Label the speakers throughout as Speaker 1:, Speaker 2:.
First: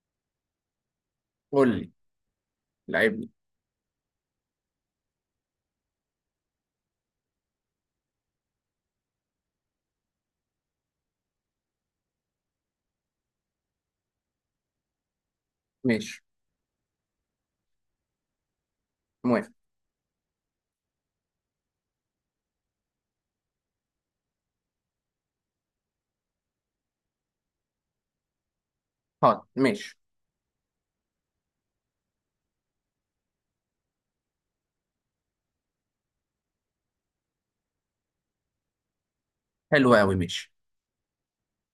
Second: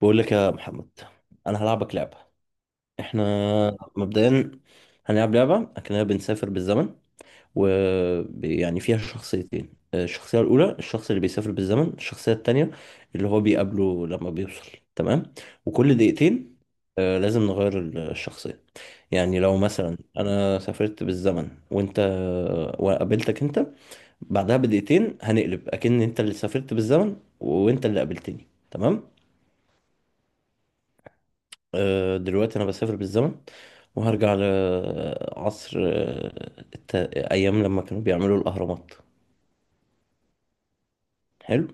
Speaker 1: بقول لك يا محمد، انا
Speaker 2: قول لي
Speaker 1: هلعبك لعبه.
Speaker 2: لعيب
Speaker 1: احنا
Speaker 2: لي.
Speaker 1: مبدئيا هنلعب لعبه اكننا بنسافر بالزمن، ويعني فيها شخصيتين. الشخصيه الاولى الشخص اللي بيسافر بالزمن، الشخصيه التانية اللي هو بيقابله لما بيوصل. تمام؟ وكل
Speaker 2: ماشي.
Speaker 1: دقيقتين لازم نغير الشخصيه. يعني
Speaker 2: موافق.
Speaker 1: لو مثلا انا سافرت بالزمن وانت وقابلتك انت، بعدها بدقيقتين هنقلب اكن انت اللي سافرت بالزمن وانت اللي قابلتني. تمام؟
Speaker 2: حاضر، ماشي.
Speaker 1: دلوقتي انا بسافر بالزمن وهرجع لعصر الت... ايام لما كانوا بيعملوا الاهرامات.
Speaker 2: حلو قوي، ماشي.
Speaker 1: حلو.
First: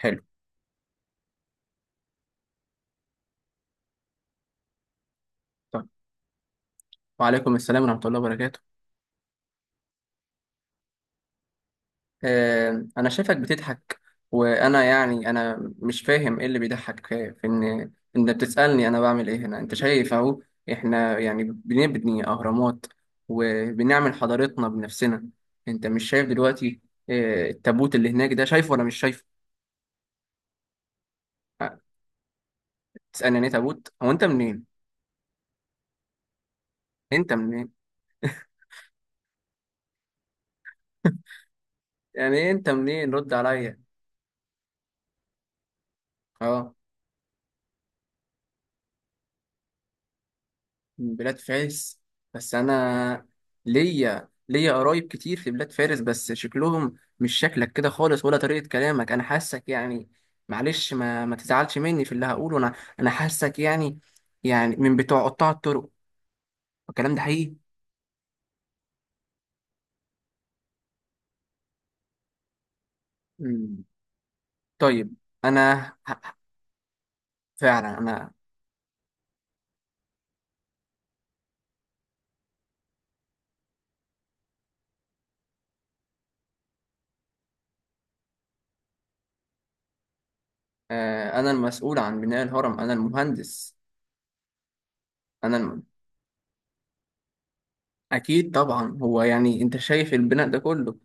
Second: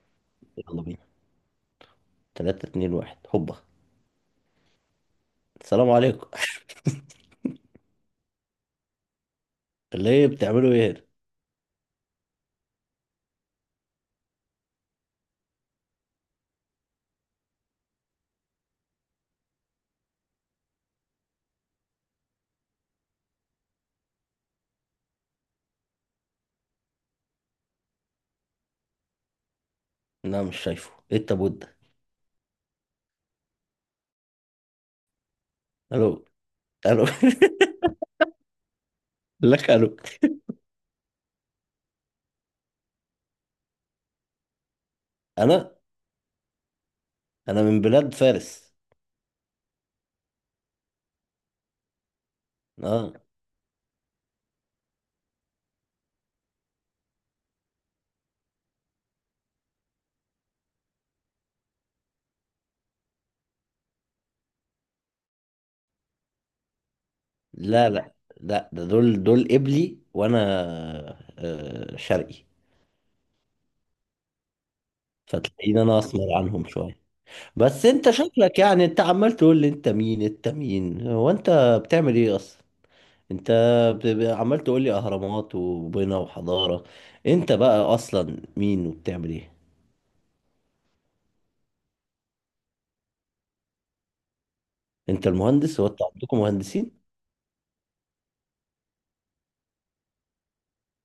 Speaker 2: حلو.
Speaker 1: يلا بينا. 3 2 1 هوبا.
Speaker 2: طيب.
Speaker 1: السلام عليكم.
Speaker 2: وعليكم السلام ورحمة الله وبركاته.
Speaker 1: ليه؟ بتعملوا ايه
Speaker 2: آه، أنا شايفك بتضحك. وأنا يعني أنا مش فاهم إيه اللي بيضحك في إن بتسألني أنا بعمل إيه هنا. أنت شايف أهو. إحنا يعني بنبني أهرامات وبنعمل حضارتنا بنفسنا. أنت مش شايف دلوقتي؟ آه التابوت اللي هناك ده، شايفه ولا مش شايفه؟
Speaker 1: هنا؟ لا، مش شايفه. ايه التابوت
Speaker 2: آه،
Speaker 1: ده؟
Speaker 2: تسألني يعني إيه تابوت؟ هو أنت منين؟
Speaker 1: الو؟ الو؟
Speaker 2: أنت منين؟
Speaker 1: لك الو.
Speaker 2: يعني إيه أنت منين؟ رد عليا.
Speaker 1: انا
Speaker 2: أه،
Speaker 1: انا من بلاد فارس.
Speaker 2: من بلاد فارس. بس
Speaker 1: اه.
Speaker 2: انا ليا قرايب كتير في بلاد فارس، بس شكلهم مش شكلك كده خالص ولا طريقة كلامك. انا حاسك يعني، معلش ما تزعلش مني في اللي هقوله انا، انا حاسك يعني، يعني من بتوع قطاع الطرق. الكلام ده حقيقي.
Speaker 1: لا لا لا، ده دول قبلي، وانا شرقي،
Speaker 2: مم. طيب، انا
Speaker 1: فتلاقيني انا اسمر
Speaker 2: ه-
Speaker 1: عنهم شويه. بس
Speaker 2: فعلا
Speaker 1: انت
Speaker 2: انا،
Speaker 1: شكلك يعني، انت عمال تقول لي انت مين انت مين، هو انت بتعمل ايه اصلا؟ انت عمال تقول لي اهرامات وبنا وحضارة، انت بقى اصلا مين وبتعمل ايه؟
Speaker 2: انا المسؤول عن بناء الهرم، انا المهندس.
Speaker 1: انت المهندس؟
Speaker 2: انا
Speaker 1: هو انتوا عندكم مهندسين؟
Speaker 2: أكيد طبعا، هو يعني أنت شايف البناء ده كله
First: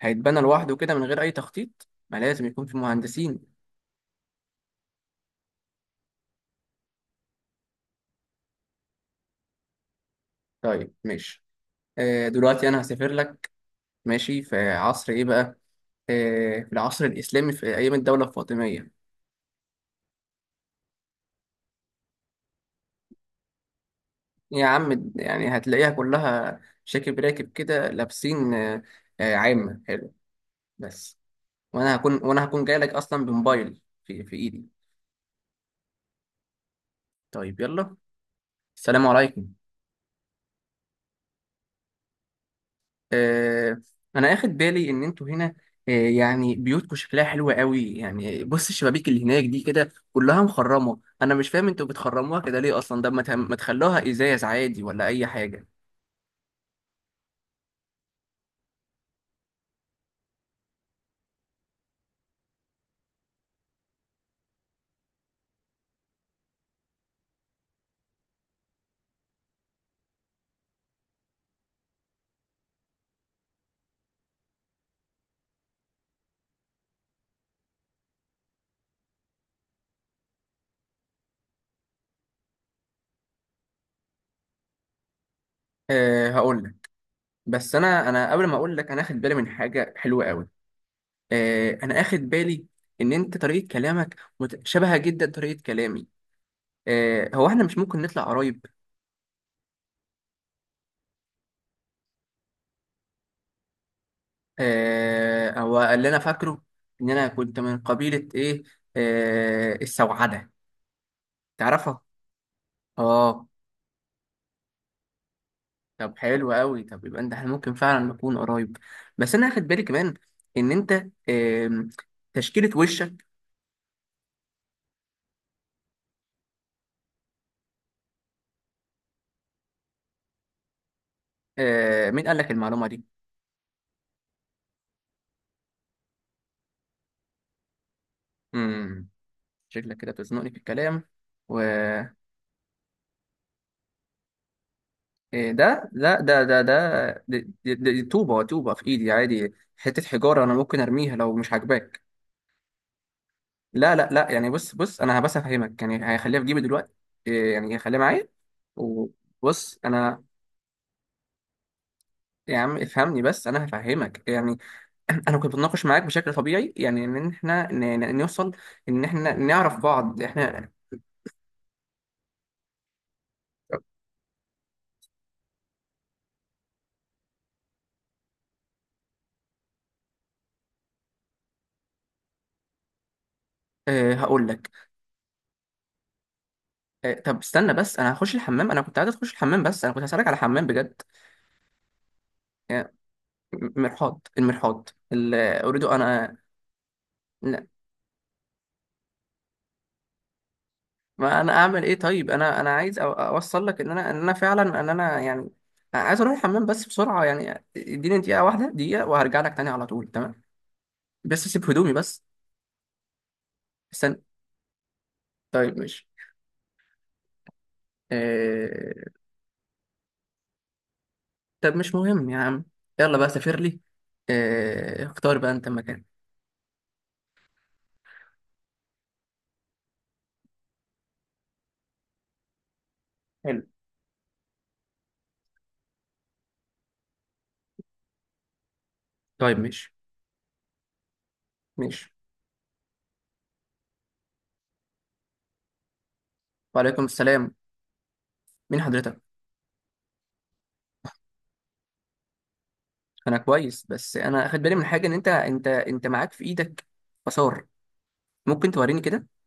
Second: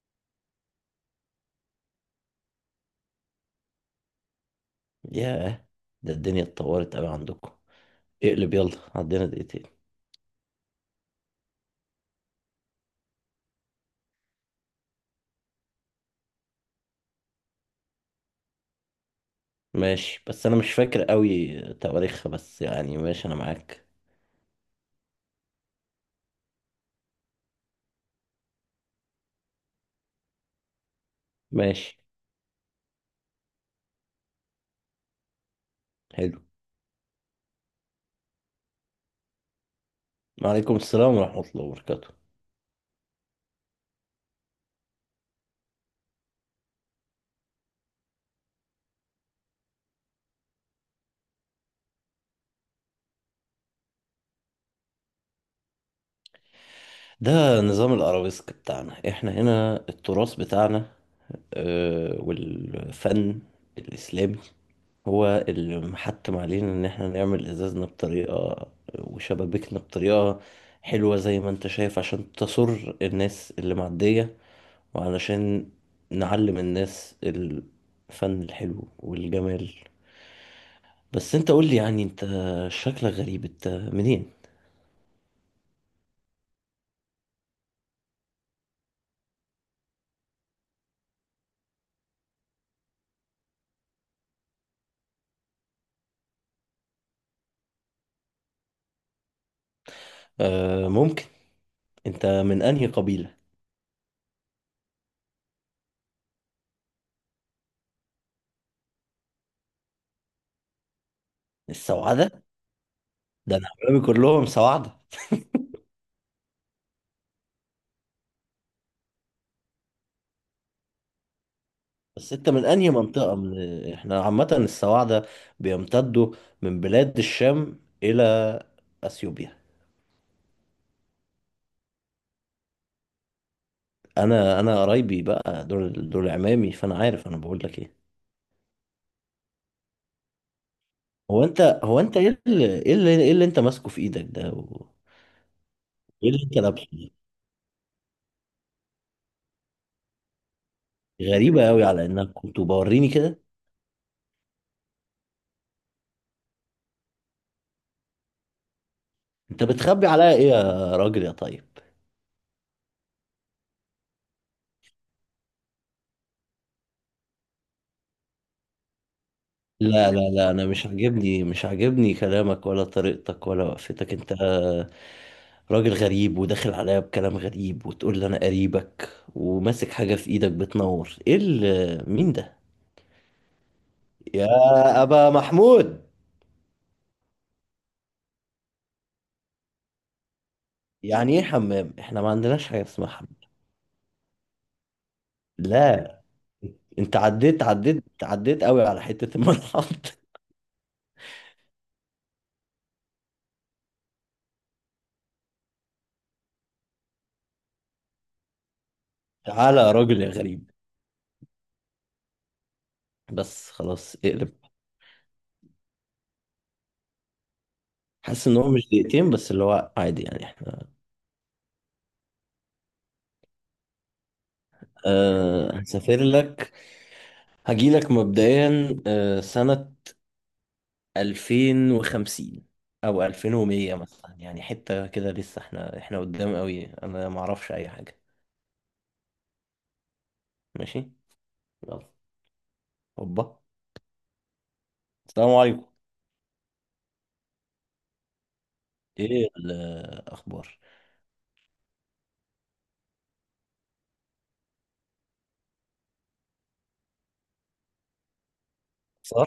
Speaker 2: هيتبنى لوحده كده من غير أي تخطيط؟ ما لازم يكون في مهندسين.
Speaker 1: ياه، ده الدنيا اتطورت قوي عندكم. اقلب، يلا، عندنا دقيقتين.
Speaker 2: طيب ماشي. آه دلوقتي أنا هسافر لك. ماشي، في عصر إيه بقى؟ آه، في العصر الإسلامي في أيام الدولة الفاطمية.
Speaker 1: ماشي، بس انا مش فاكر قوي تواريخها، بس يعني ماشي، انا معاك.
Speaker 2: يا عم يعني هتلاقيها كلها شاكب راكب كده لابسين آه، آه عامة حلو. بس وأنا
Speaker 1: ماشي.
Speaker 2: هكون، وأنا هكون جاي لك أصلا بموبايل في إيدي.
Speaker 1: حلو.
Speaker 2: طيب يلا، السلام عليكم.
Speaker 1: وعليكم السلام ورحمة الله وبركاته.
Speaker 2: آه، انا اخد بالي ان انتوا هنا. آه، يعني بيوتكم شكلها حلو قوي. يعني بص الشبابيك اللي هناك دي كده كلها مخرمه، انا مش فاهم انتوا بتخرموها كده ليه اصلا. ده ما تخلوها ازاز عادي ولا اي حاجه.
Speaker 1: ده نظام الأرابيسك بتاعنا احنا هنا، التراث بتاعنا والفن الإسلامي هو اللي محتم علينا إن احنا نعمل إزازنا بطريقة، وشبابيكنا بطريقة حلوة زي ما انت شايف، عشان تسر الناس اللي معدية، وعلشان نعلم الناس الفن الحلو والجمال. بس انت قول لي، يعني انت شكلك غريب، انت منين؟
Speaker 2: أه هقول لك، بس انا قبل ما اقول لك، انا اخد بالي من حاجه حلوه قوي. أه انا اخد بالي ان انت طريقه كلامك شبهه جدا طريقه كلامي. أه هو احنا مش ممكن نطلع قرايب؟
Speaker 1: آه ممكن. انت من انهي قبيلة؟
Speaker 2: آه، هو اللي انا فاكره ان انا كنت من قبيلة ايه، آه، السوعدة، تعرفها؟
Speaker 1: السوعدة؟
Speaker 2: اه.
Speaker 1: ده انا عمامي كلهم سوعدة.
Speaker 2: طب حلو قوي، طب يبقى انت احنا ممكن فعلا نكون قرايب. بس انا هاخد بالي كمان ان انت، آم،
Speaker 1: بس انت من
Speaker 2: تشكيلة
Speaker 1: انهي
Speaker 2: وشك.
Speaker 1: منطقة؟ من احنا عامة السواعدة بيمتدوا من بلاد الشام الى اثيوبيا.
Speaker 2: آه، مين قال لك المعلومة دي؟
Speaker 1: انا قرايبي بقى دول، دول عمامي، فانا عارف انا بقول لك ايه.
Speaker 2: امم شكلك كده بتزنقني في الكلام.
Speaker 1: هو
Speaker 2: و
Speaker 1: انت، إيه اللي انت ماسكه في ايدك ده
Speaker 2: إيه ده؟ لا
Speaker 1: ايه
Speaker 2: ده
Speaker 1: اللي انت
Speaker 2: ده
Speaker 1: لابسه ده؟
Speaker 2: ده دي طوبة في ايدي، عادي، حتة حجارة انا ممكن ارميها لو مش
Speaker 1: غريبة قوي،
Speaker 2: عاجباك.
Speaker 1: على انك كنت بوريني كده.
Speaker 2: لا لا لا، يعني بص بص انا بس افهمك، يعني هيخليها في جيبي دلوقتي. إيه يعني؟ هيخليها معايا.
Speaker 1: انت
Speaker 2: وبص
Speaker 1: بتخبي
Speaker 2: انا.
Speaker 1: عليا ايه يا راجل يا طيب؟
Speaker 2: يا عم افهمني بس انا هفهمك يعني. انا كنت بتناقش معاك بشكل طبيعي يعني ان احنا نوصل، ان احنا نعرف
Speaker 1: لا لا
Speaker 2: بعض
Speaker 1: لا، انا
Speaker 2: احنا.
Speaker 1: مش عاجبني، كلامك ولا طريقتك ولا وقفتك. انت راجل غريب وداخل عليا بكلام غريب، وتقول لي انا قريبك، وماسك حاجة في ايدك بتنور. ايه مين ده
Speaker 2: أه هقول لك.
Speaker 1: يا ابا محمود؟
Speaker 2: أه طب استنى، بس انا هخش الحمام، انا كنت عايز اخش الحمام، بس انا كنت هسألك على حمام بجد.
Speaker 1: يعني ايه حمام؟ احنا ما عندناش حاجة
Speaker 2: يعني
Speaker 1: اسمها حمام.
Speaker 2: مرحاض، المرحاض، ال- اريد
Speaker 1: لا،
Speaker 2: انا.
Speaker 1: انت عديت عديت عديت قوي على حتة الملحق.
Speaker 2: ما انا اعمل ايه طيب؟ انا عايز اوصل لك ان انا ان انا فعلا ان انا يعني عايز اروح الحمام بس بسرعه، يعني اديني دقيقه واحده، دقيقه وهرجع لك تاني
Speaker 1: تعالى
Speaker 2: على
Speaker 1: يا
Speaker 2: طول،
Speaker 1: راجل يا
Speaker 2: تمام.
Speaker 1: غريب.
Speaker 2: بس اسيب هدومي بس.
Speaker 1: بس خلاص،
Speaker 2: استنى.
Speaker 1: اقلب.
Speaker 2: طيب ماشي.
Speaker 1: حاسس ان هو مش
Speaker 2: آه...
Speaker 1: دقيقتين، بس اللي هو عادي، يعني احنا.
Speaker 2: طب مش مهم يا عم، يلا بقى سافر لي. آه... اختار بقى انت
Speaker 1: أه
Speaker 2: مكان.
Speaker 1: هسافر لك. هجيلك مبدئيا سنة 2050 أو
Speaker 2: حلو.
Speaker 1: 2100 مثلا، يعني حتة كده لسه، احنا قدام قوي، أنا معرفش أي حاجة.
Speaker 2: طيب ماشي.
Speaker 1: ماشي. يلا.
Speaker 2: ماشي.
Speaker 1: هوبا. السلام عليكم.
Speaker 2: وعليكم السلام. مين حضرتك؟
Speaker 1: إيه الأخبار؟
Speaker 2: انا كويس، بس انا اخد بالي من حاجه ان انت معاك في ايدك آثار. ممكن توريني كده؟
Speaker 1: صار.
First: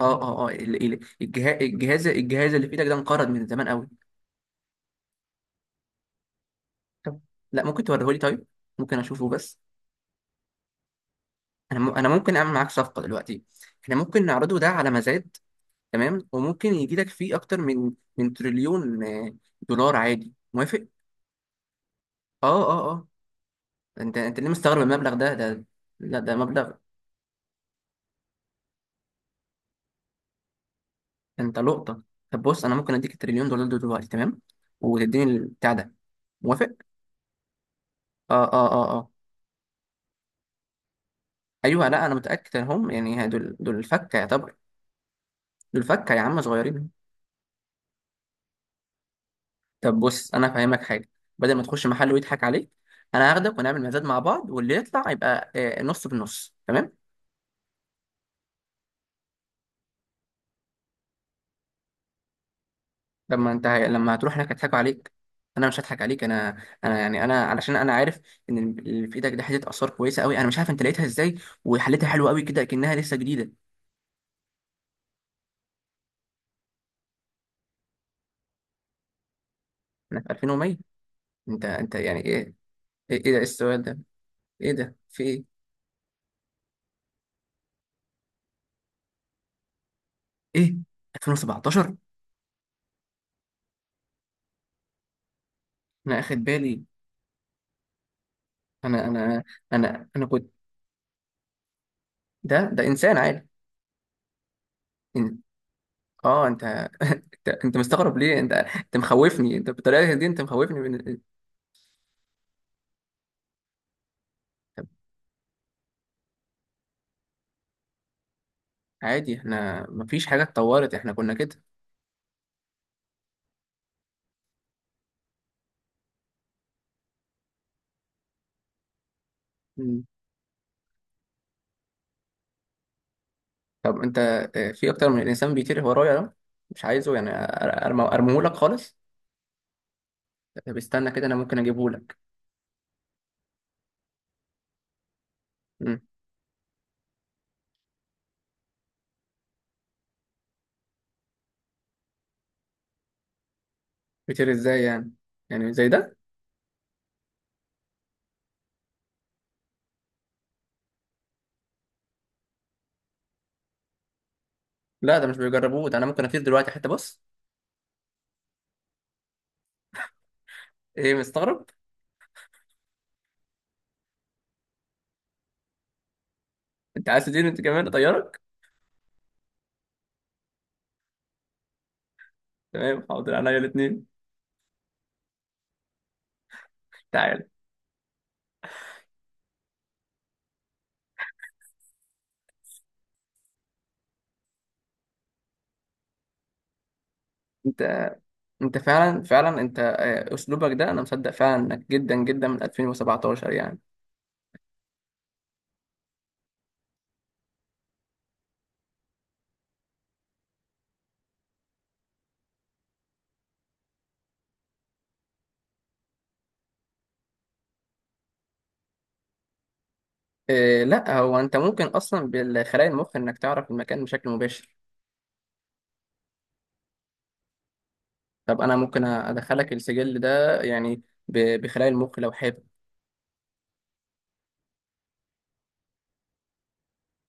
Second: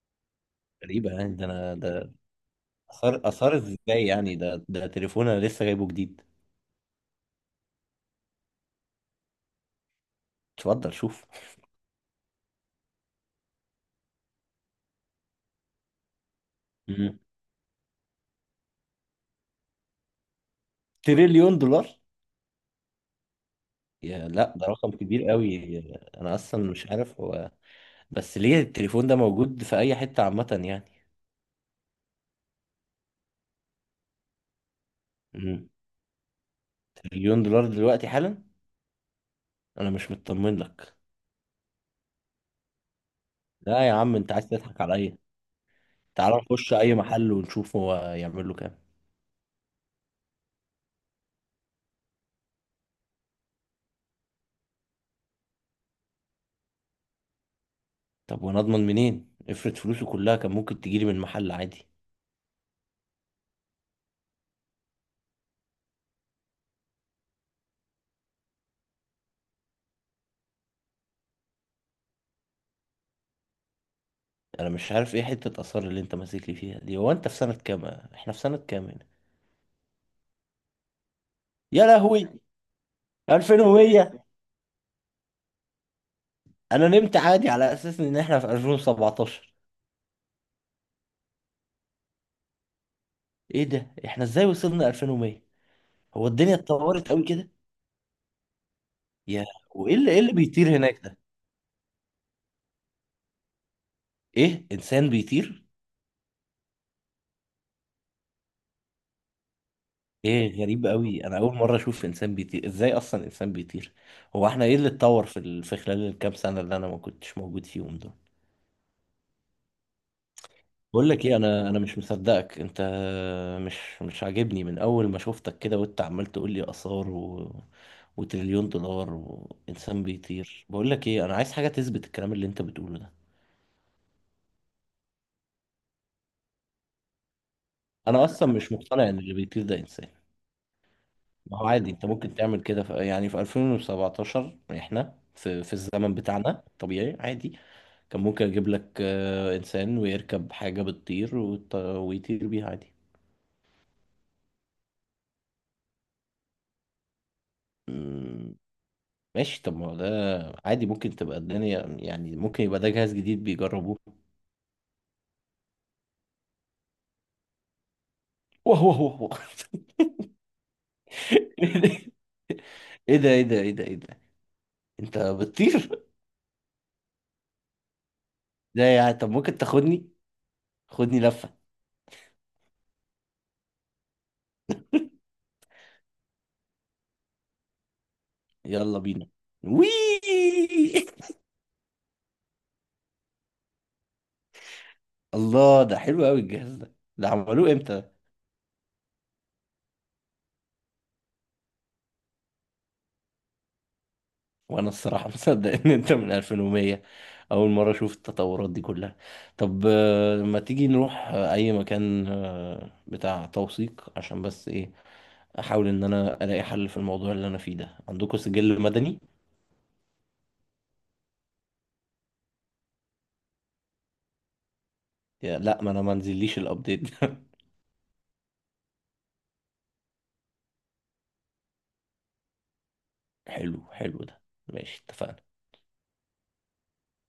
Speaker 2: اه اه اه ال- ال-
Speaker 1: غريبة يعني، ده
Speaker 2: الجهاز
Speaker 1: أنا
Speaker 2: الجهاز
Speaker 1: ده
Speaker 2: الجهاز اللي في ايدك ده
Speaker 1: أثار؟
Speaker 2: انقرض من
Speaker 1: أثار
Speaker 2: زمان
Speaker 1: إزاي
Speaker 2: قوي.
Speaker 1: يعني؟ ده تليفون، أنا لسه جايبه جديد.
Speaker 2: طب لا، ممكن توريهولي طيب، ممكن اشوفه بس.
Speaker 1: اتفضل شوف.
Speaker 2: انا ممكن اعمل معاك صفقه دلوقتي. احنا ممكن نعرضه ده على مزاد، تمام، وممكن يجي لك
Speaker 1: مم.
Speaker 2: فيه اكتر من من تريليون آه، دولار عادي. موافق؟
Speaker 1: تريليون دولار؟
Speaker 2: اه اه اه. انت
Speaker 1: يا
Speaker 2: انت ليه
Speaker 1: لا، ده
Speaker 2: مستغرب
Speaker 1: رقم
Speaker 2: المبلغ
Speaker 1: كبير
Speaker 2: ده؟
Speaker 1: قوي.
Speaker 2: لا
Speaker 1: انا
Speaker 2: ده
Speaker 1: اصلا
Speaker 2: مبلغ.
Speaker 1: مش عارف هو، بس ليه التليفون ده موجود في اي حتة عامة يعني؟
Speaker 2: انت لقطه. طب بص، انا ممكن اديك التريليون دولار دول دلوقتي، تمام، وتديني
Speaker 1: مم.
Speaker 2: البتاع ده. موافق؟
Speaker 1: تريليون دولار دلوقتي حالا؟
Speaker 2: اه اه اه اه.
Speaker 1: انا مش مطمن لك.
Speaker 2: ايوه لا، انا متاكد انهم يعني دول
Speaker 1: لا يا
Speaker 2: الفكه
Speaker 1: عم، انت عايز
Speaker 2: يعتبر.
Speaker 1: تضحك على ايه؟
Speaker 2: دول فكة يا
Speaker 1: تعال
Speaker 2: عم،
Speaker 1: نخش
Speaker 2: صغيرين.
Speaker 1: اي محل ونشوف هو يعمل له كام.
Speaker 2: طب بص انا فاهمك حاجه، بدل ما تخش محل ويضحك عليك، انا هاخدك ونعمل مزاد مع بعض، واللي يطلع يبقى آه، نص بالنص، تمام.
Speaker 1: طب وانا اضمن منين؟ افرض فلوسه كلها كان ممكن تجيلي من محل عادي.
Speaker 2: لما انت لما هتروح هناك هيضحكوا عليك، انا مش هضحك عليك. انا، انا يعني انا علشان انا عارف ان اللي في ايدك ده حته اثار كويسه قوي، انا مش عارف انت لقيتها ازاي، وحلتها حلو قوي كده كانها لسه جديده.
Speaker 1: انا مش عارف ايه حتة اثار اللي انت ماسك لي فيها دي؟ هو انت في سنة كام؟ احنا في سنة كام هنا؟
Speaker 2: انا في 2100. انت
Speaker 1: يا
Speaker 2: انت يعني
Speaker 1: لهوي،
Speaker 2: ايه؟ ايه؟ إيه ده؟ إيه السؤال ده؟
Speaker 1: 2100؟
Speaker 2: ايه ده في ايه؟
Speaker 1: انا نمت عادي على اساس ان احنا في 2017.
Speaker 2: ايه، 2017؟
Speaker 1: ايه ده؟ احنا ازاي وصلنا 2100؟
Speaker 2: انا
Speaker 1: هو
Speaker 2: اخد
Speaker 1: الدنيا
Speaker 2: بالي.
Speaker 1: اتطورت قوي كده؟
Speaker 2: انا انا
Speaker 1: يا، وايه
Speaker 2: انا
Speaker 1: اللي ايه
Speaker 2: انا
Speaker 1: اللي
Speaker 2: كنت.
Speaker 1: بيطير هناك ده؟
Speaker 2: ده انسان عادي.
Speaker 1: ايه، انسان بيطير؟
Speaker 2: اه انت، انت مستغرب ليه؟ انت مخوفني، انت بالطريقه دي انت
Speaker 1: ايه
Speaker 2: مخوفني
Speaker 1: غريب
Speaker 2: من...
Speaker 1: قوي، انا اول مره اشوف انسان بيطير. ازاي اصلا انسان بيطير؟ هو احنا ايه
Speaker 2: طب
Speaker 1: اللي اتطور في خلال الكام سنه اللي انا ما كنتش موجود فيهم دول؟
Speaker 2: عادي، احنا مفيش حاجه اتطورت،
Speaker 1: بقول
Speaker 2: احنا
Speaker 1: لك
Speaker 2: كنا
Speaker 1: ايه،
Speaker 2: كده.
Speaker 1: انا مش مصدقك. انت مش عاجبني من اول ما شفتك كده، وانت عمال تقول لي اثار وتريليون دولار وانسان
Speaker 2: مم.
Speaker 1: بيطير. بقول لك ايه، انا عايز حاجه تثبت الكلام اللي انت بتقوله ده.
Speaker 2: طب انت آه، في اكتر من انسان بيطير ورايا ده، مش عايزه يعني،
Speaker 1: انا
Speaker 2: ارميه
Speaker 1: اصلا
Speaker 2: لك
Speaker 1: مش
Speaker 2: خالص.
Speaker 1: مقتنع ان اللي بيطير ده انسان.
Speaker 2: طب استنى كده، انا ممكن
Speaker 1: ما هو
Speaker 2: اجيبه
Speaker 1: عادي انت
Speaker 2: لك.
Speaker 1: ممكن تعمل كده يعني في 2017 احنا في الزمن بتاعنا طبيعي عادي، كان ممكن اجيب لك انسان ويركب حاجة بتطير ويطير بيها عادي.
Speaker 2: بيطير ازاي يعني؟ يعني زي ده.
Speaker 1: مم، ماشي، طب ما هو ده عادي، ممكن تبقى الدنيا، يعني ممكن يبقى ده جهاز جديد بيجربوه.
Speaker 2: لا ده مش بيجربوه، ده انا ممكن اطير دلوقتي حتى بص.
Speaker 1: واه واه واه واه.
Speaker 2: ايه مستغرب؟
Speaker 1: ايه ده ايه ده ايه ده ايه ده، انت بتطير؟
Speaker 2: انت عايز تطير انت كمان؟ اطيرك.
Speaker 1: ده يعني، طب ممكن تاخدني؟ خدني لفة.
Speaker 2: تمام حاضر، انا الاثنين. تعال.
Speaker 1: يلا بينا. وي. الله، ده حلو قوي الجهاز ده، ده عملوه
Speaker 2: انت
Speaker 1: امتى؟
Speaker 2: انت فعلا فعلا انت آه، اسلوبك ده انا مصدق فعلا انك جدا جدا من 2017 يعني.
Speaker 1: وانا الصراحة مصدق ان انت من 2100، اول مرة اشوف التطورات دي كلها. طب ما تيجي نروح اي مكان بتاع توثيق، عشان بس ايه، احاول ان انا الاقي حل في الموضوع اللي انا فيه ده. عندكم سجل مدني؟
Speaker 2: إيه، لا هو انت ممكن اصلا بالخلايا المخ انك تعرف المكان بشكل مباشر.
Speaker 1: يا لا، ما انا ما نزليش الابديت ده.
Speaker 2: طب انا ممكن ادخلك السجل ده يعني بخلايا المخ لو حابب.
Speaker 1: حلو، حلو ده. ماشي، اتفقنا.